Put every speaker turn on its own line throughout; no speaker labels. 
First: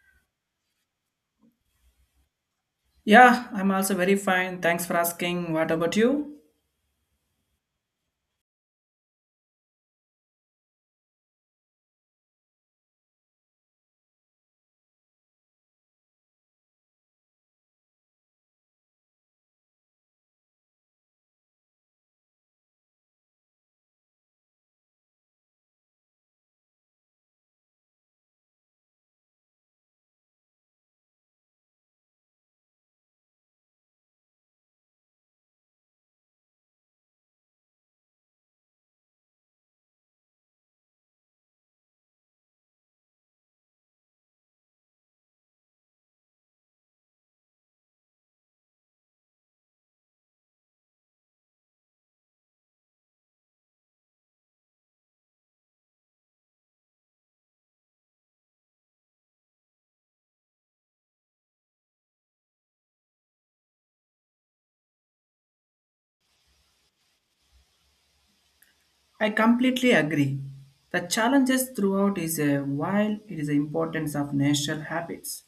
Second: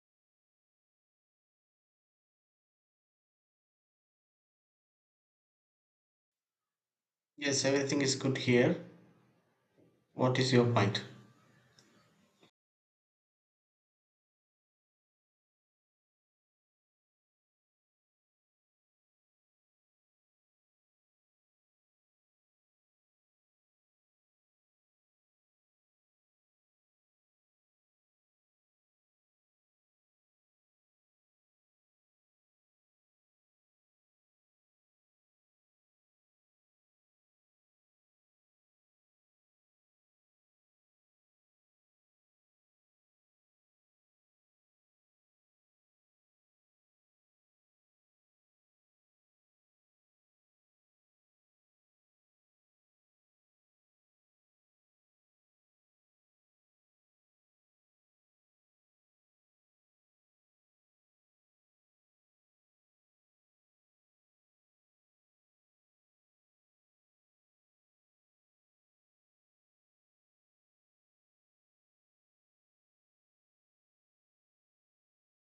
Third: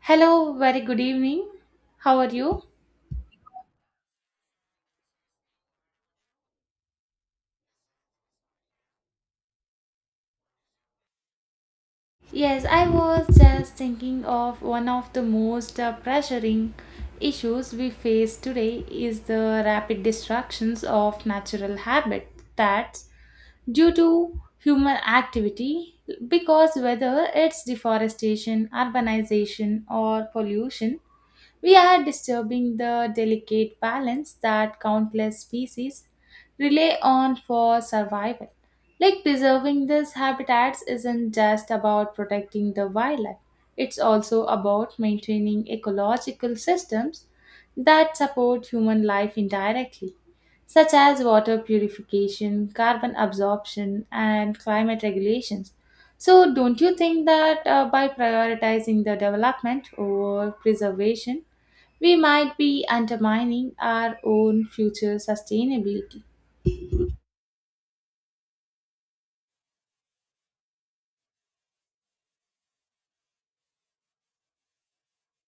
Hello, very good evening. How are you?
Yeah, I'm also very fine. Thanks for asking. What about you?
Yes, everything is good here. What is your point?
Yes, I was just thinking of one of the most pressuring issues we face today is the rapid destructions of natural habitat that's due to human activity, because whether it's deforestation, urbanization or pollution, we are disturbing the delicate balance that countless species rely on for survival. Like, preserving these habitats isn't just about protecting the wildlife, it's also about maintaining ecological systems that support human life indirectly, such as water purification, carbon absorption, and climate regulations. So, don't you think that by prioritizing the development over preservation, we might be undermining our own future sustainability.
I completely agree. The challenges throughout is a while it is the importance of natural habits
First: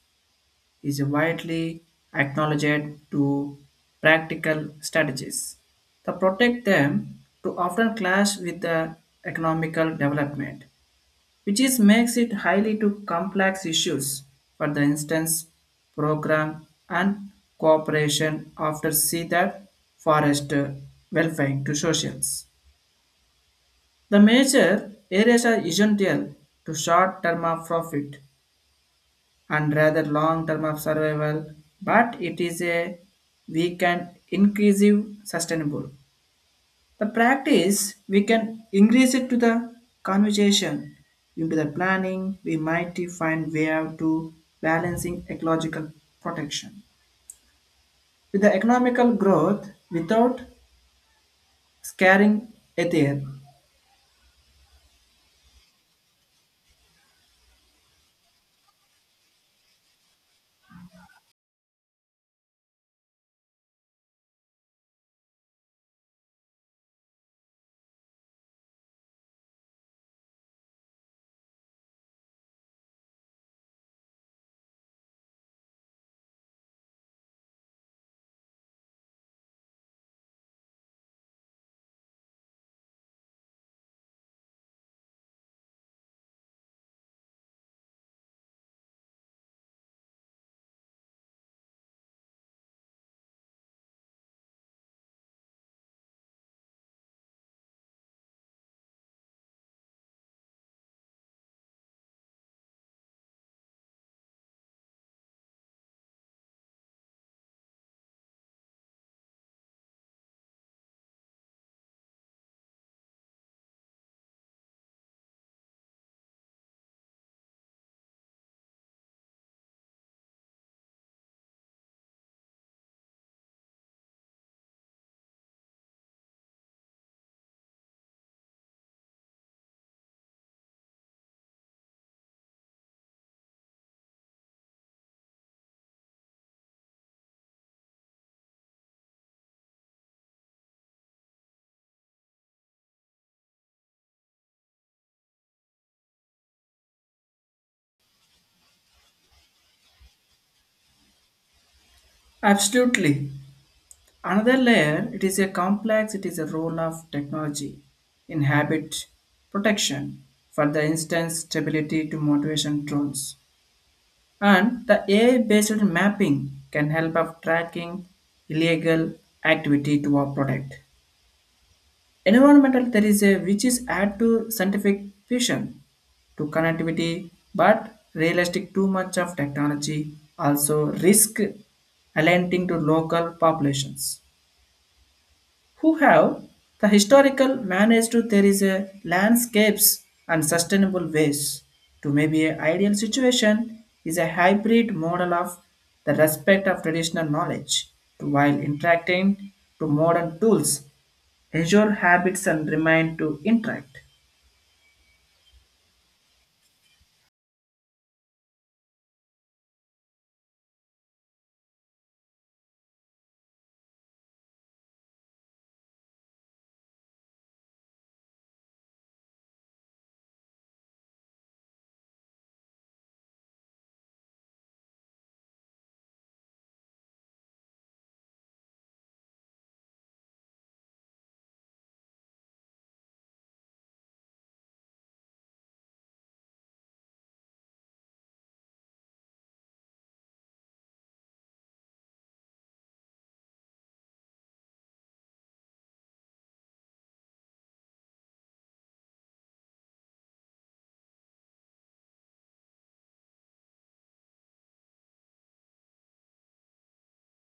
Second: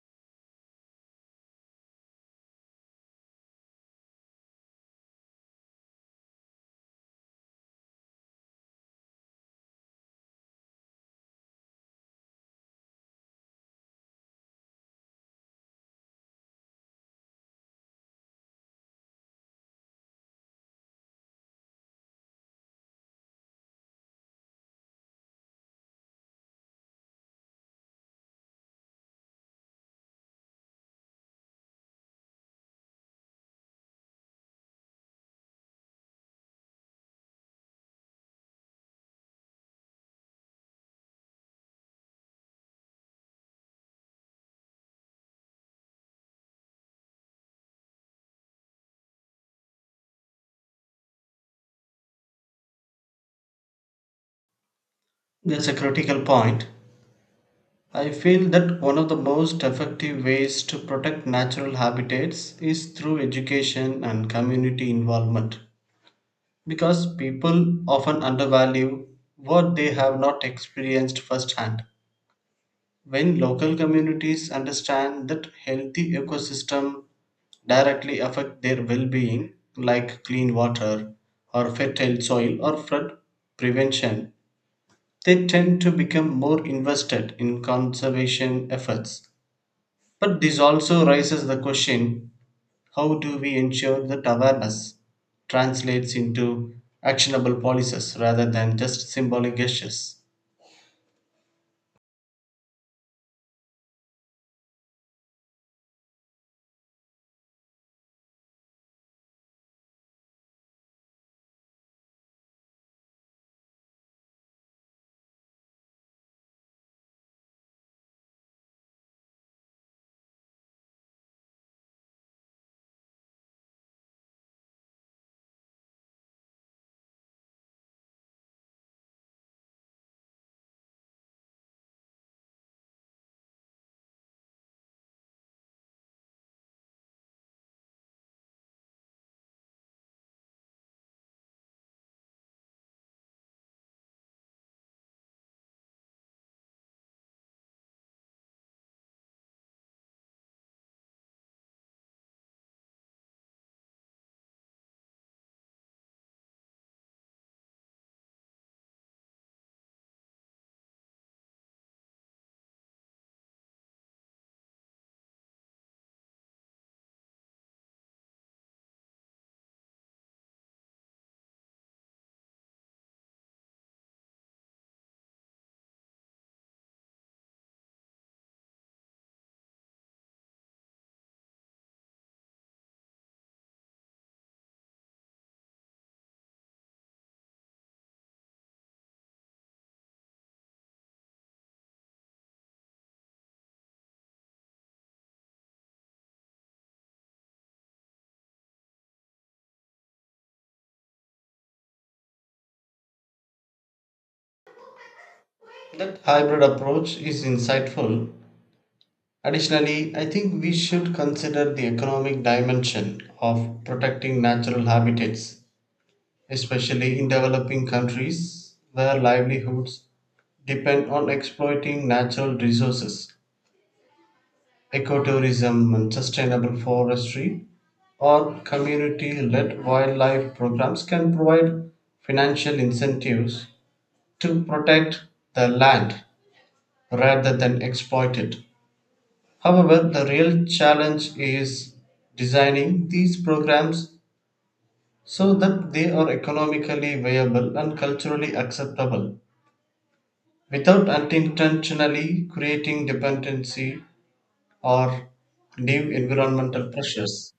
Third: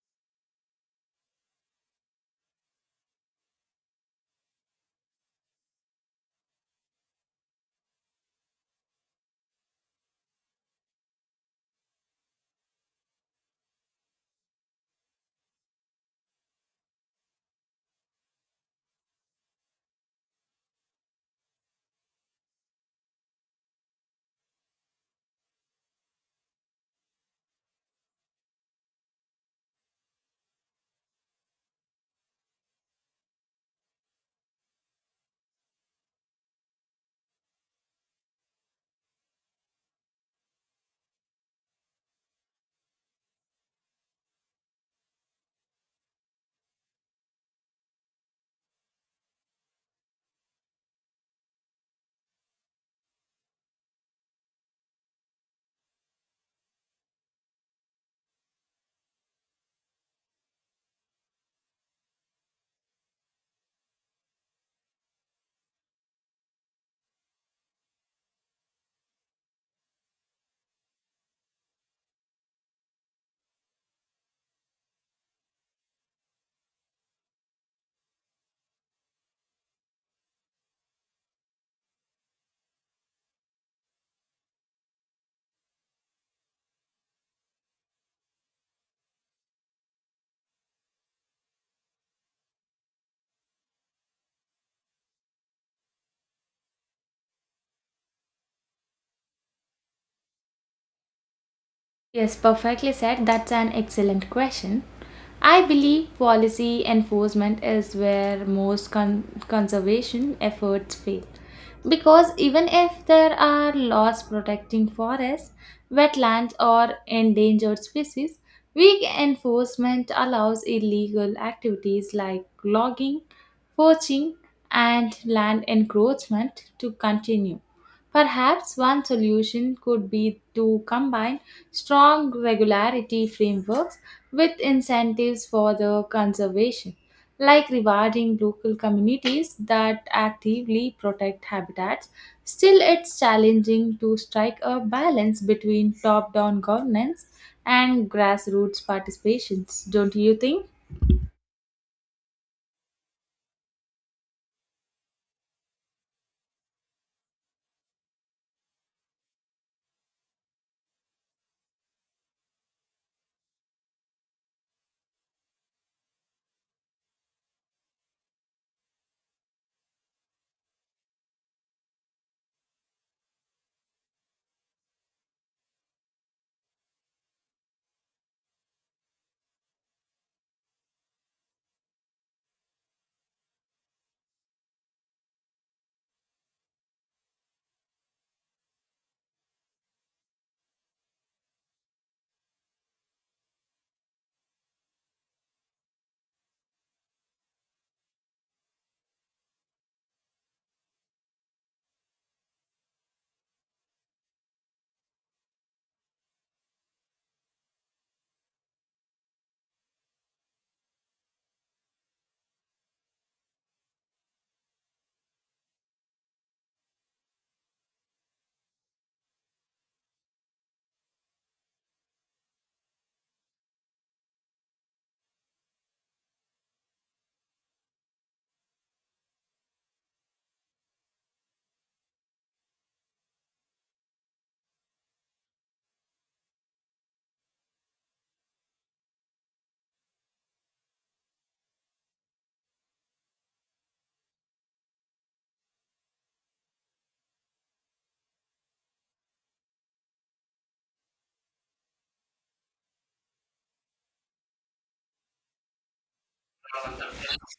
is widely acknowledged to practical strategies. To protect them to often clash with the economical development which is makes it highly to complex issues. For the instance, program and cooperation after see that forest welfare to socials. The major areas are essential to short term of profit and rather long term of survival, but it is a we can inclusive sustainable. The practice we can increase it to the conversation into the planning we might find way out to balancing ecological protection with the economical growth without scaring ethics.
That's a critical point. I feel that one of the most effective ways to protect natural habitats is through education and community involvement. Because people often undervalue what they have not experienced firsthand. When local communities understand that healthy ecosystem directly affect their well-being, like clean water or fertile soil or flood prevention, they tend to become more invested in conservation efforts. But this also raises the question, how do we ensure that awareness translates into actionable policies rather than just symbolic gestures?
Yes, perfectly said. That's an excellent question. I believe policy enforcement is where most conservation efforts fail. Because even if there are laws protecting forests, wetlands, or endangered species, weak enforcement allows illegal activities like logging, poaching, and land encroachment to continue. Perhaps one solution could be to combine strong regularity frameworks with incentives for the conservation, like rewarding local communities that actively protect habitats. Still, it's challenging to strike a balance between top down governance and grassroots participations, don't you think?
Absolutely. Another layer it is a complex it is a role of technology in habit protection for the instance stability to motivation drones, and the AI-based mapping can help of tracking illegal activity to our product. Environmental there is a which is add to scientific vision to connectivity, but realistic too much of technology also risk aligning to local populations who have the historical managed to there is a landscapes and sustainable ways to maybe a ideal situation is a hybrid model of the respect of traditional knowledge to while interacting to modern tools ensure habits and remain to interact.
That hybrid approach is insightful. Additionally, I think we should consider the economic dimension of protecting natural habitats, especially in developing countries where livelihoods depend on exploiting natural resources, ecotourism and sustainable forestry, or community led wildlife programs can provide financial incentives to protect the land rather than exploit it. However, the real challenge is designing these programs so that they are economically viable and culturally acceptable without unintentionally creating dependency or new environmental pressures.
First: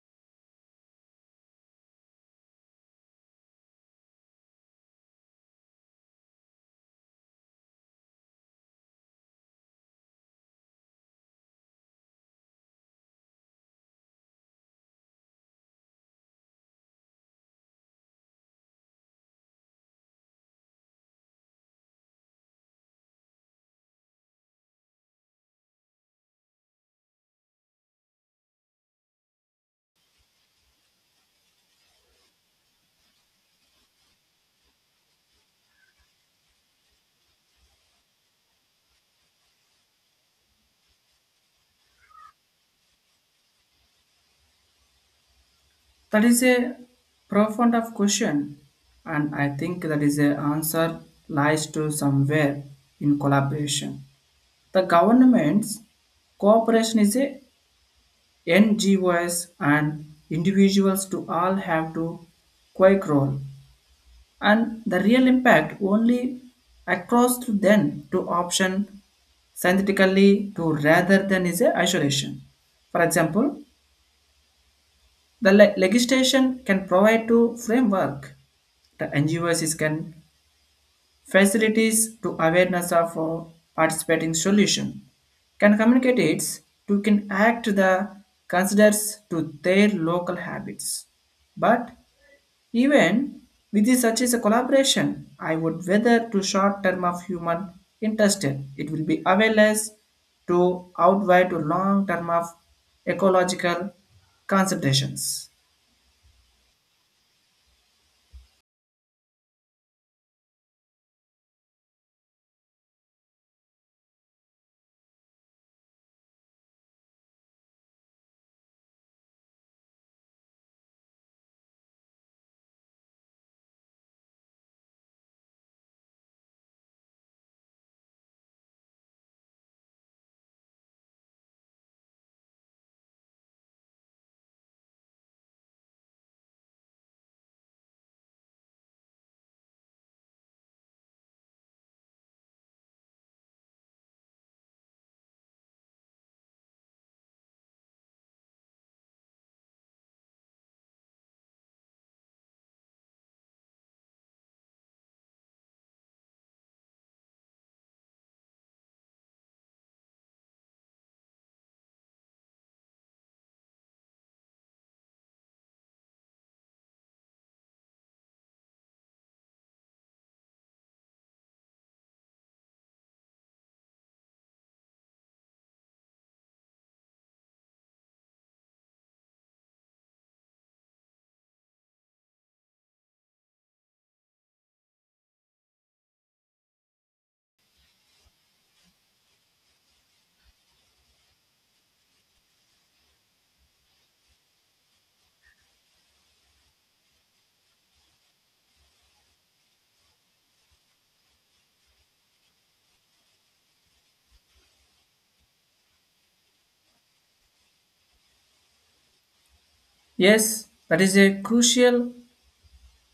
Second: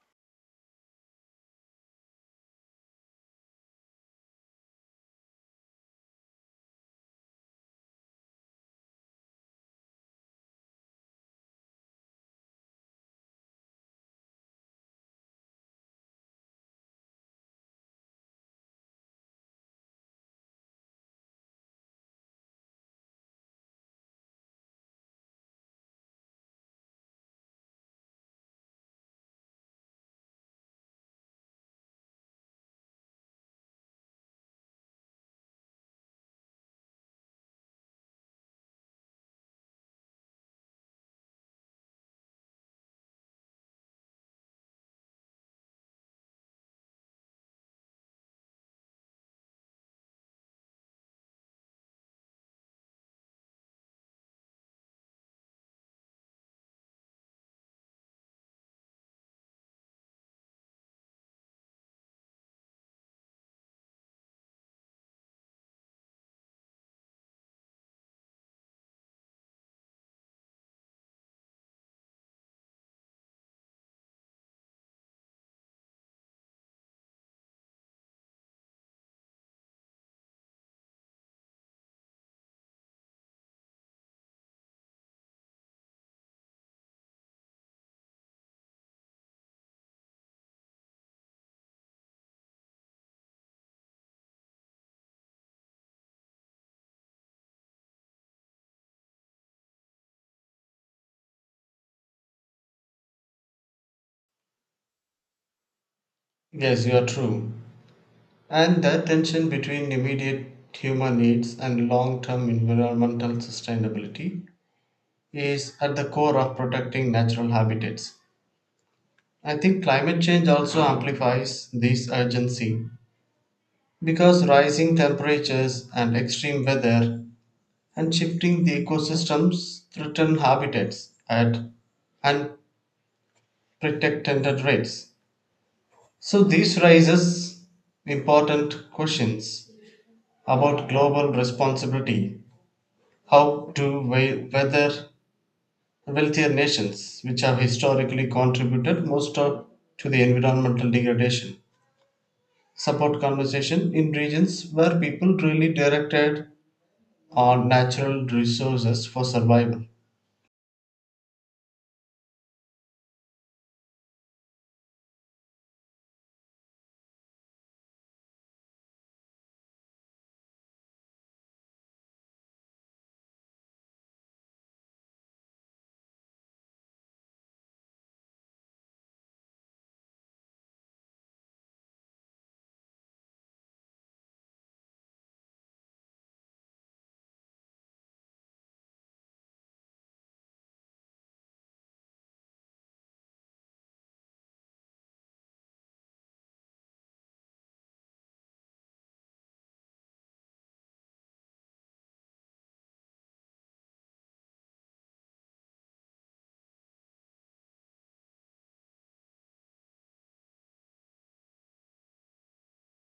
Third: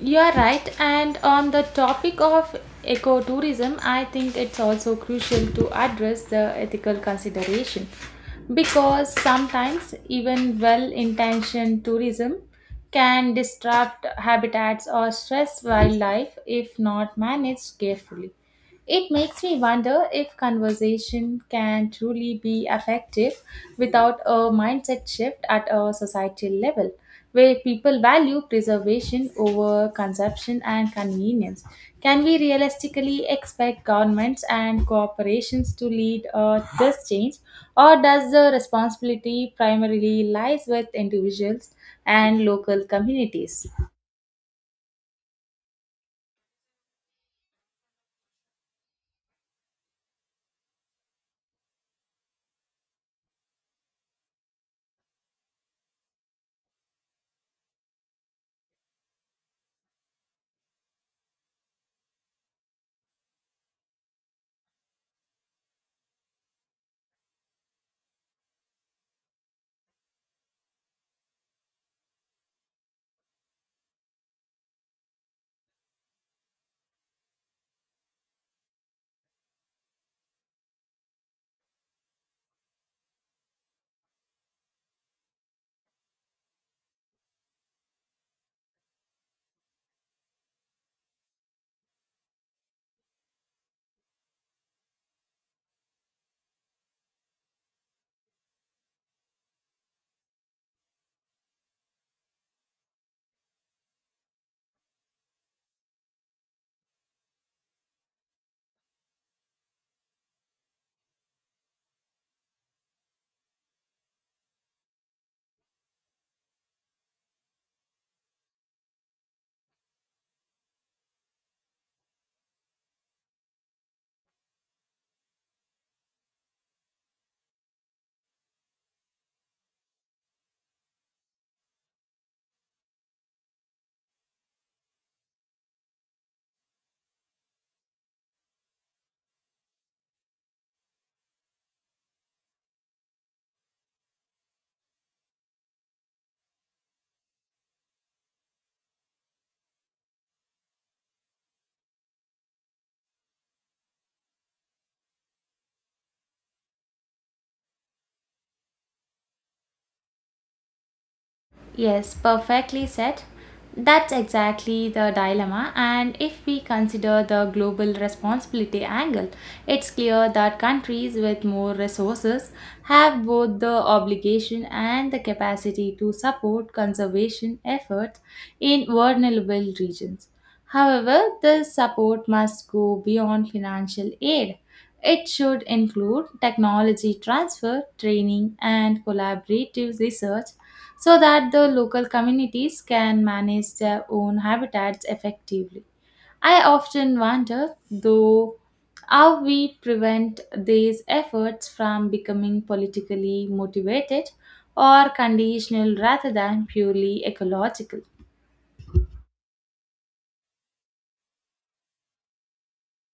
You are right, and on the topic of ecotourism, I think it's also crucial to address the ethical consideration, because sometimes even well intentioned tourism can disrupt habitats or stress wildlife if not managed carefully. It makes me wonder if conversation can truly be effective without a mindset shift at a societal level, where people value preservation over consumption and convenience. Can we realistically expect governments and corporations to lead this change, or does the responsibility primarily lies with individuals and local communities?
That is a profound of question, and I think that is a answer lies to somewhere in collaboration the government's cooperation is a NGOs and individuals to all have to quake role, and the real impact only across to then to option synthetically to rather than is a isolation. For example, the legislation can provide to framework. The NGOs is can facilities to awareness of participating solution can communicate it to can act the considers to their local habits, but even with this such as a collaboration I would whether to short term of human interested it will be awareness to outweigh to long term of ecological considerations.
Yes, you are true. And the tension between immediate human needs and long term environmental sustainability is at the core of protecting natural habitats. I think climate change also amplifies this urgency because rising temperatures and extreme weather and shifting the ecosystems threaten habitats at unprecedented rates. So, this raises important questions about global responsibility. How to whether wealthier nations, which have historically contributed most of, to the environmental degradation, support conservation in regions where people really directed on natural resources for survival.
Yes, perfectly said. That's exactly the dilemma. And if we consider the global responsibility angle, it's clear that countries with more resources have both the obligation and the capacity to support conservation efforts in vulnerable regions. However, this support must go beyond financial aid. It should include technology transfer, training, and collaborative research so that the local communities can manage their own habitats effectively. I often wonder, though, how we prevent these efforts from becoming politically motivated or conditional rather than purely ecological.
Yes, that is a crucial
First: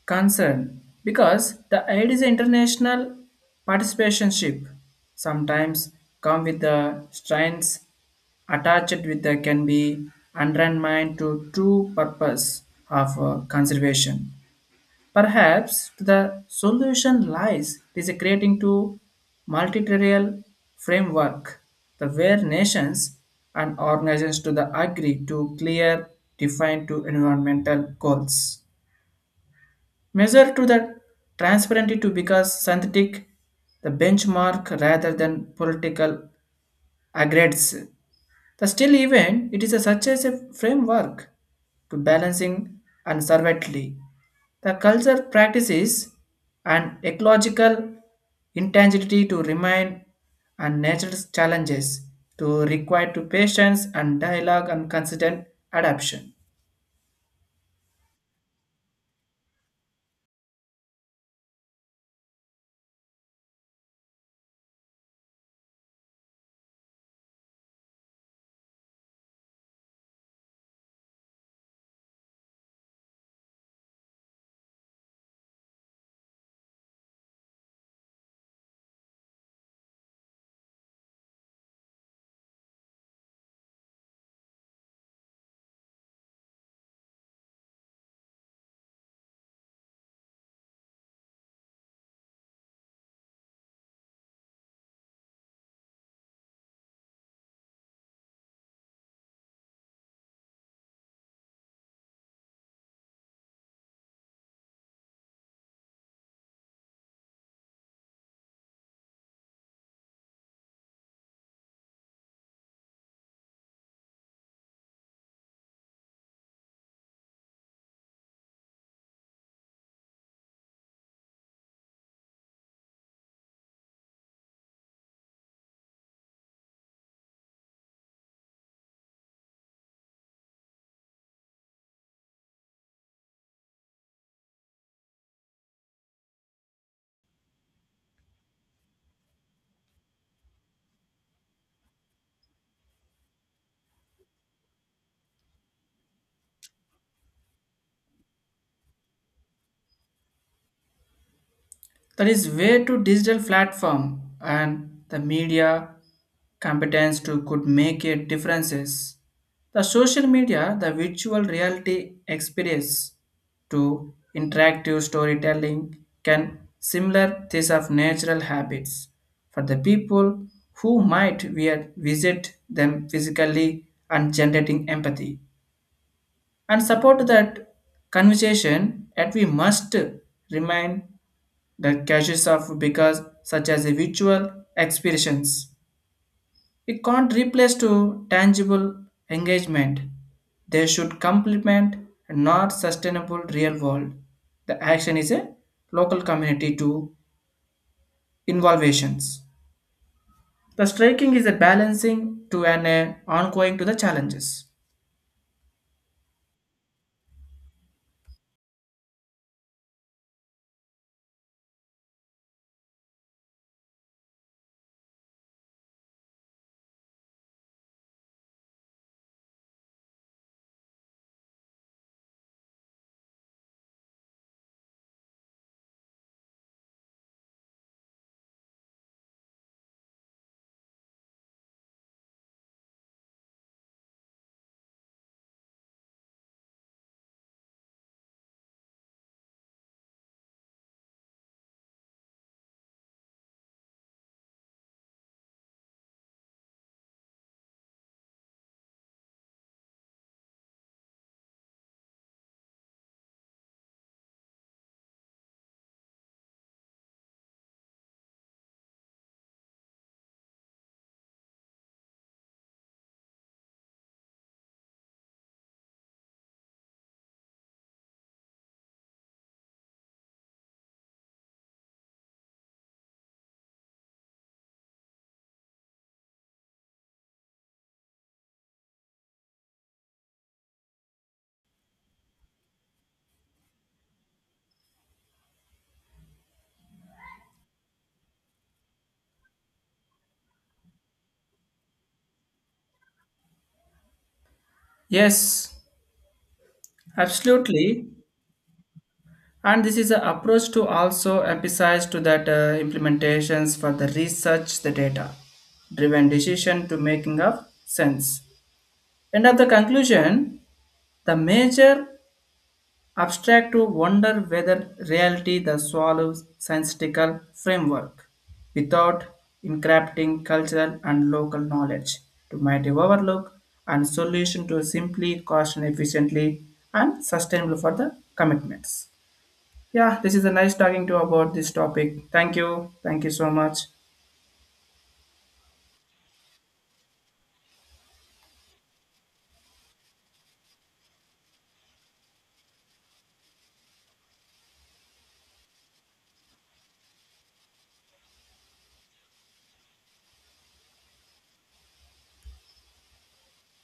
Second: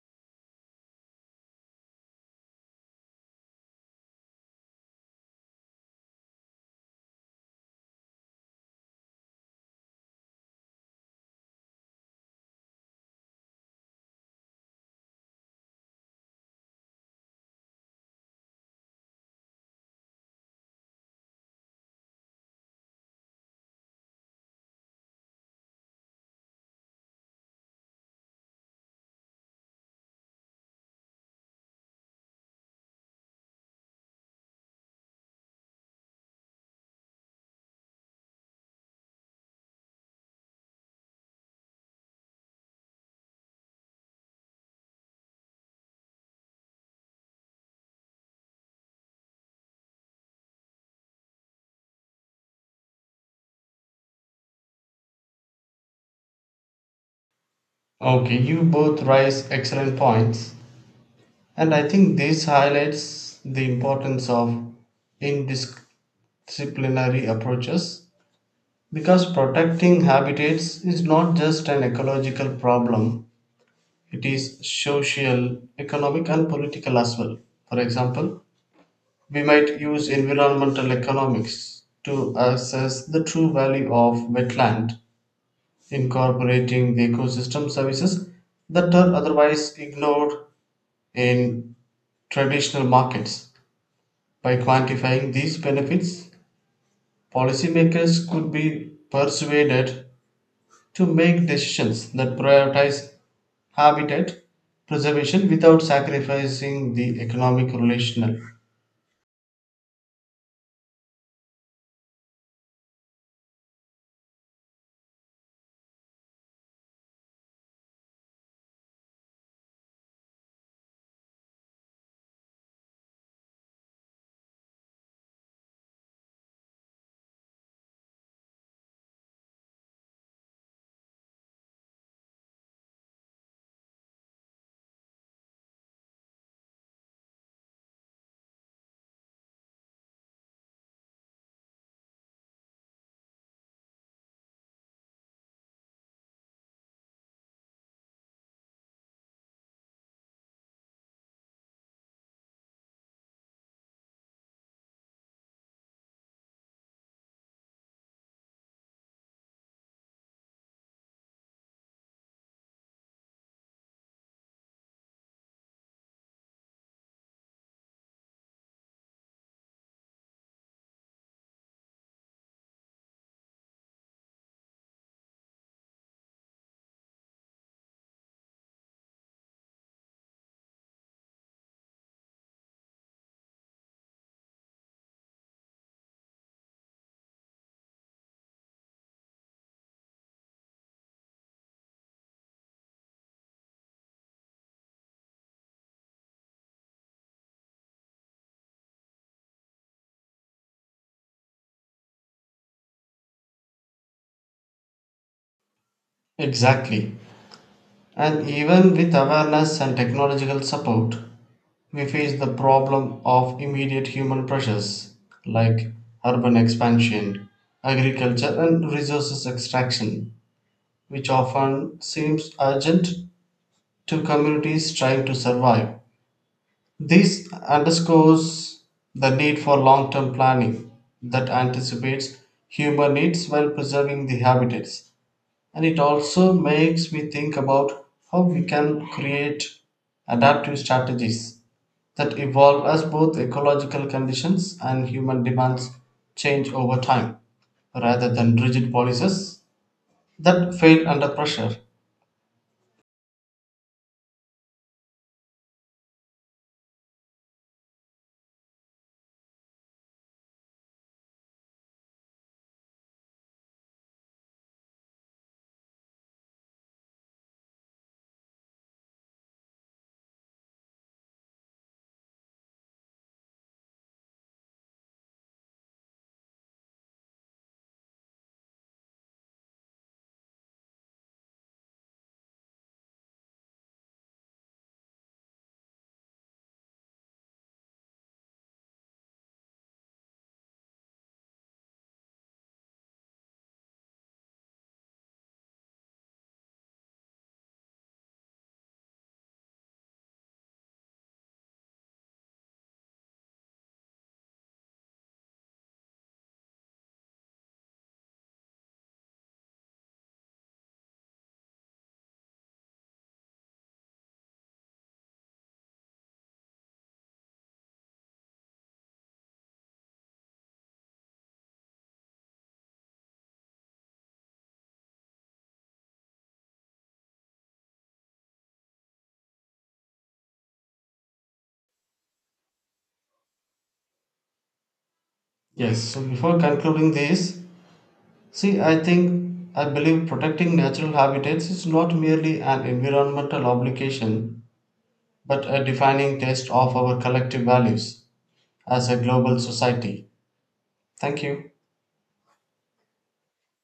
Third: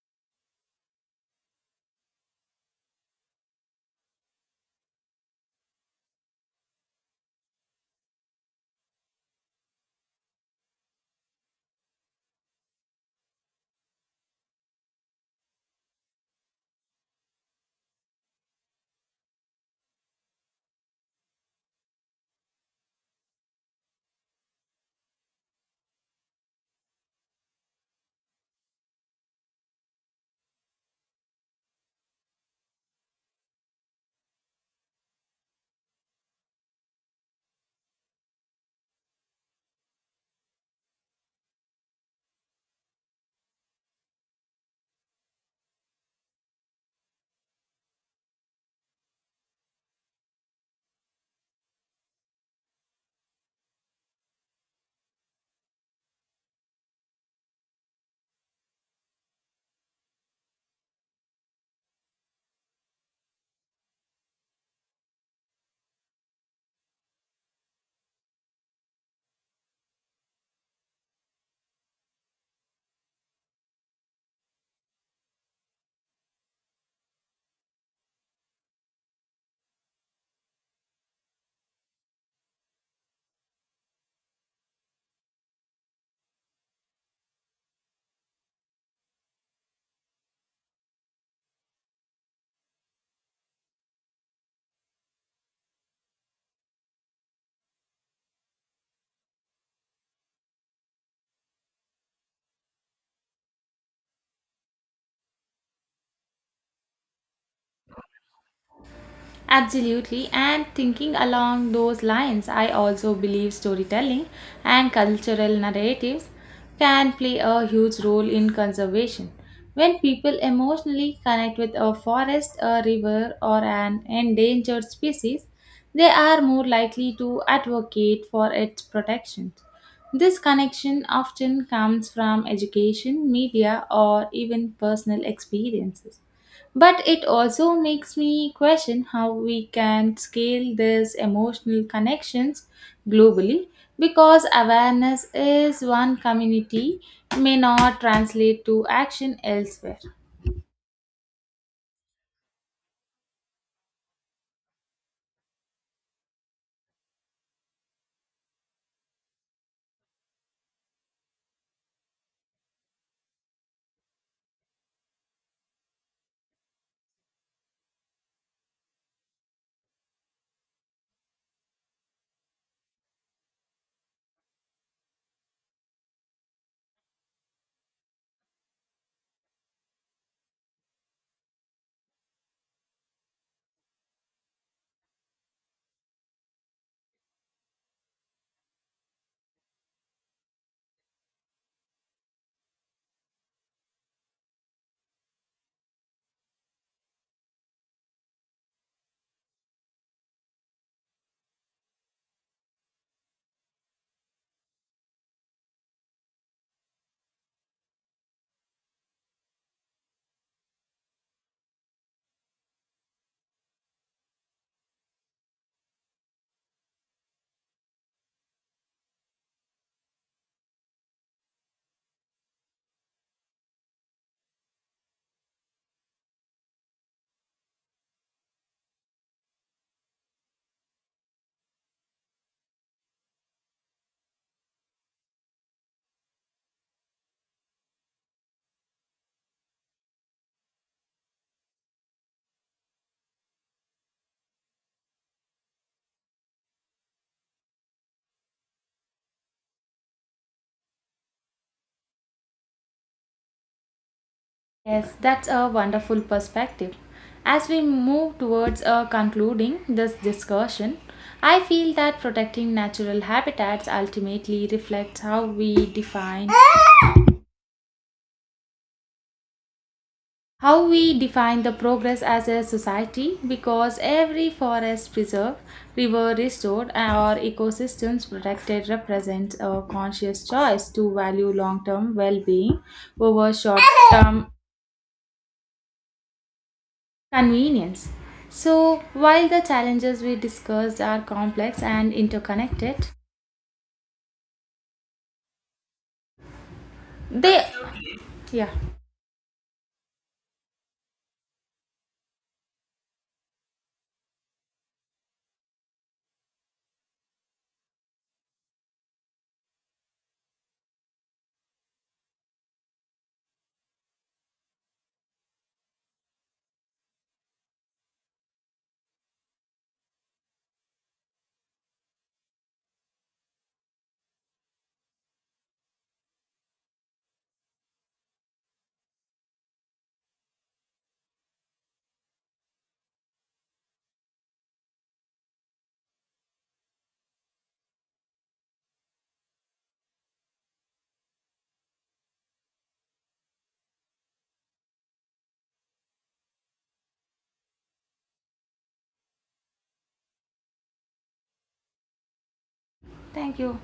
concern because the aid is international participationship sometimes come with the strains attached with the can be undermined to true purpose of conservation. Perhaps the solution lies is creating to multilateral framework the where nations and organizations to the agree to clear defined to environmental goals measure to the transparency to because synthetic the benchmark rather than political aggregates. The still event it is a, such as a framework to balancing and servantly the culture practices and ecological intangibility to remain and nature's challenges to require to patience and dialogue and consistent adaptation.
Okay, you both raise excellent points, and I think this highlights the importance of indisciplinary approaches. Because protecting habitats is not just an ecological problem, it is social, economic, and political as well. For example, we might use environmental economics to assess the true value of wetland, incorporating the ecosystem services that are otherwise ignored in traditional markets. By quantifying these benefits, policymakers could be persuaded to make decisions that prioritize habitat preservation without sacrificing the economic relational.
Absolutely, and thinking along those lines, I also believe storytelling and cultural narratives can play a huge role in conservation. When people emotionally connect with a forest, a river, or an endangered species, they are more likely to advocate for its protection. This connection often comes from education, media, or even personal experiences. But it also makes me question how we can scale these emotional connections globally, because awareness is one community may not translate to action elsewhere.
That is way to digital platform and the media competence to could make a differences. The social media, the virtual reality experience to interactive storytelling can similar this of natural habits for the people who might visit them physically and generating empathy and support that conversation that we must remind that caches of because such as a virtual experience it can't replace to tangible engagement. They should complement and not sustainable real world the action is a local community to involvations the striking is a balancing to an ongoing to the challenges.
Exactly. And even with awareness and technological support, we face the problem of immediate human pressures like urban expansion, agriculture, and resources extraction, which often seems urgent to communities trying to survive. This underscores the need for long term planning that anticipates human needs while preserving the habitats. And it also makes me think about how we can create adaptive strategies that evolve as both ecological conditions and human demands change over time rather than rigid policies that fail under pressure.
Yes, that's a wonderful perspective. As we move towards concluding this discussion, I feel that protecting natural habitats ultimately reflects how we define, how we define the progress as a society, because every forest preserved, river restored or ecosystems protected represents a conscious choice to value long-term well-being over short-term convenience. So while the challenges we discussed are complex and interconnected,
Yes,
they,
absolutely.
yeah,
And this is an approach to also emphasize to that implementations for the research the data driven decision to making of sense end of the conclusion the major abstract to wonder whether reality the swallow scientific framework without encrypting cultural and local knowledge to mighty overlook and solution to simply cost and efficiently and sustainable for the commitments. Yeah, this is a nice talking to about this topic. Thank you. Thank you so much.
Yes, so before concluding this, see, I think, I believe protecting natural habitats is not merely an environmental obligation, but a defining test of our collective values as a global society. Thank you.
thank you.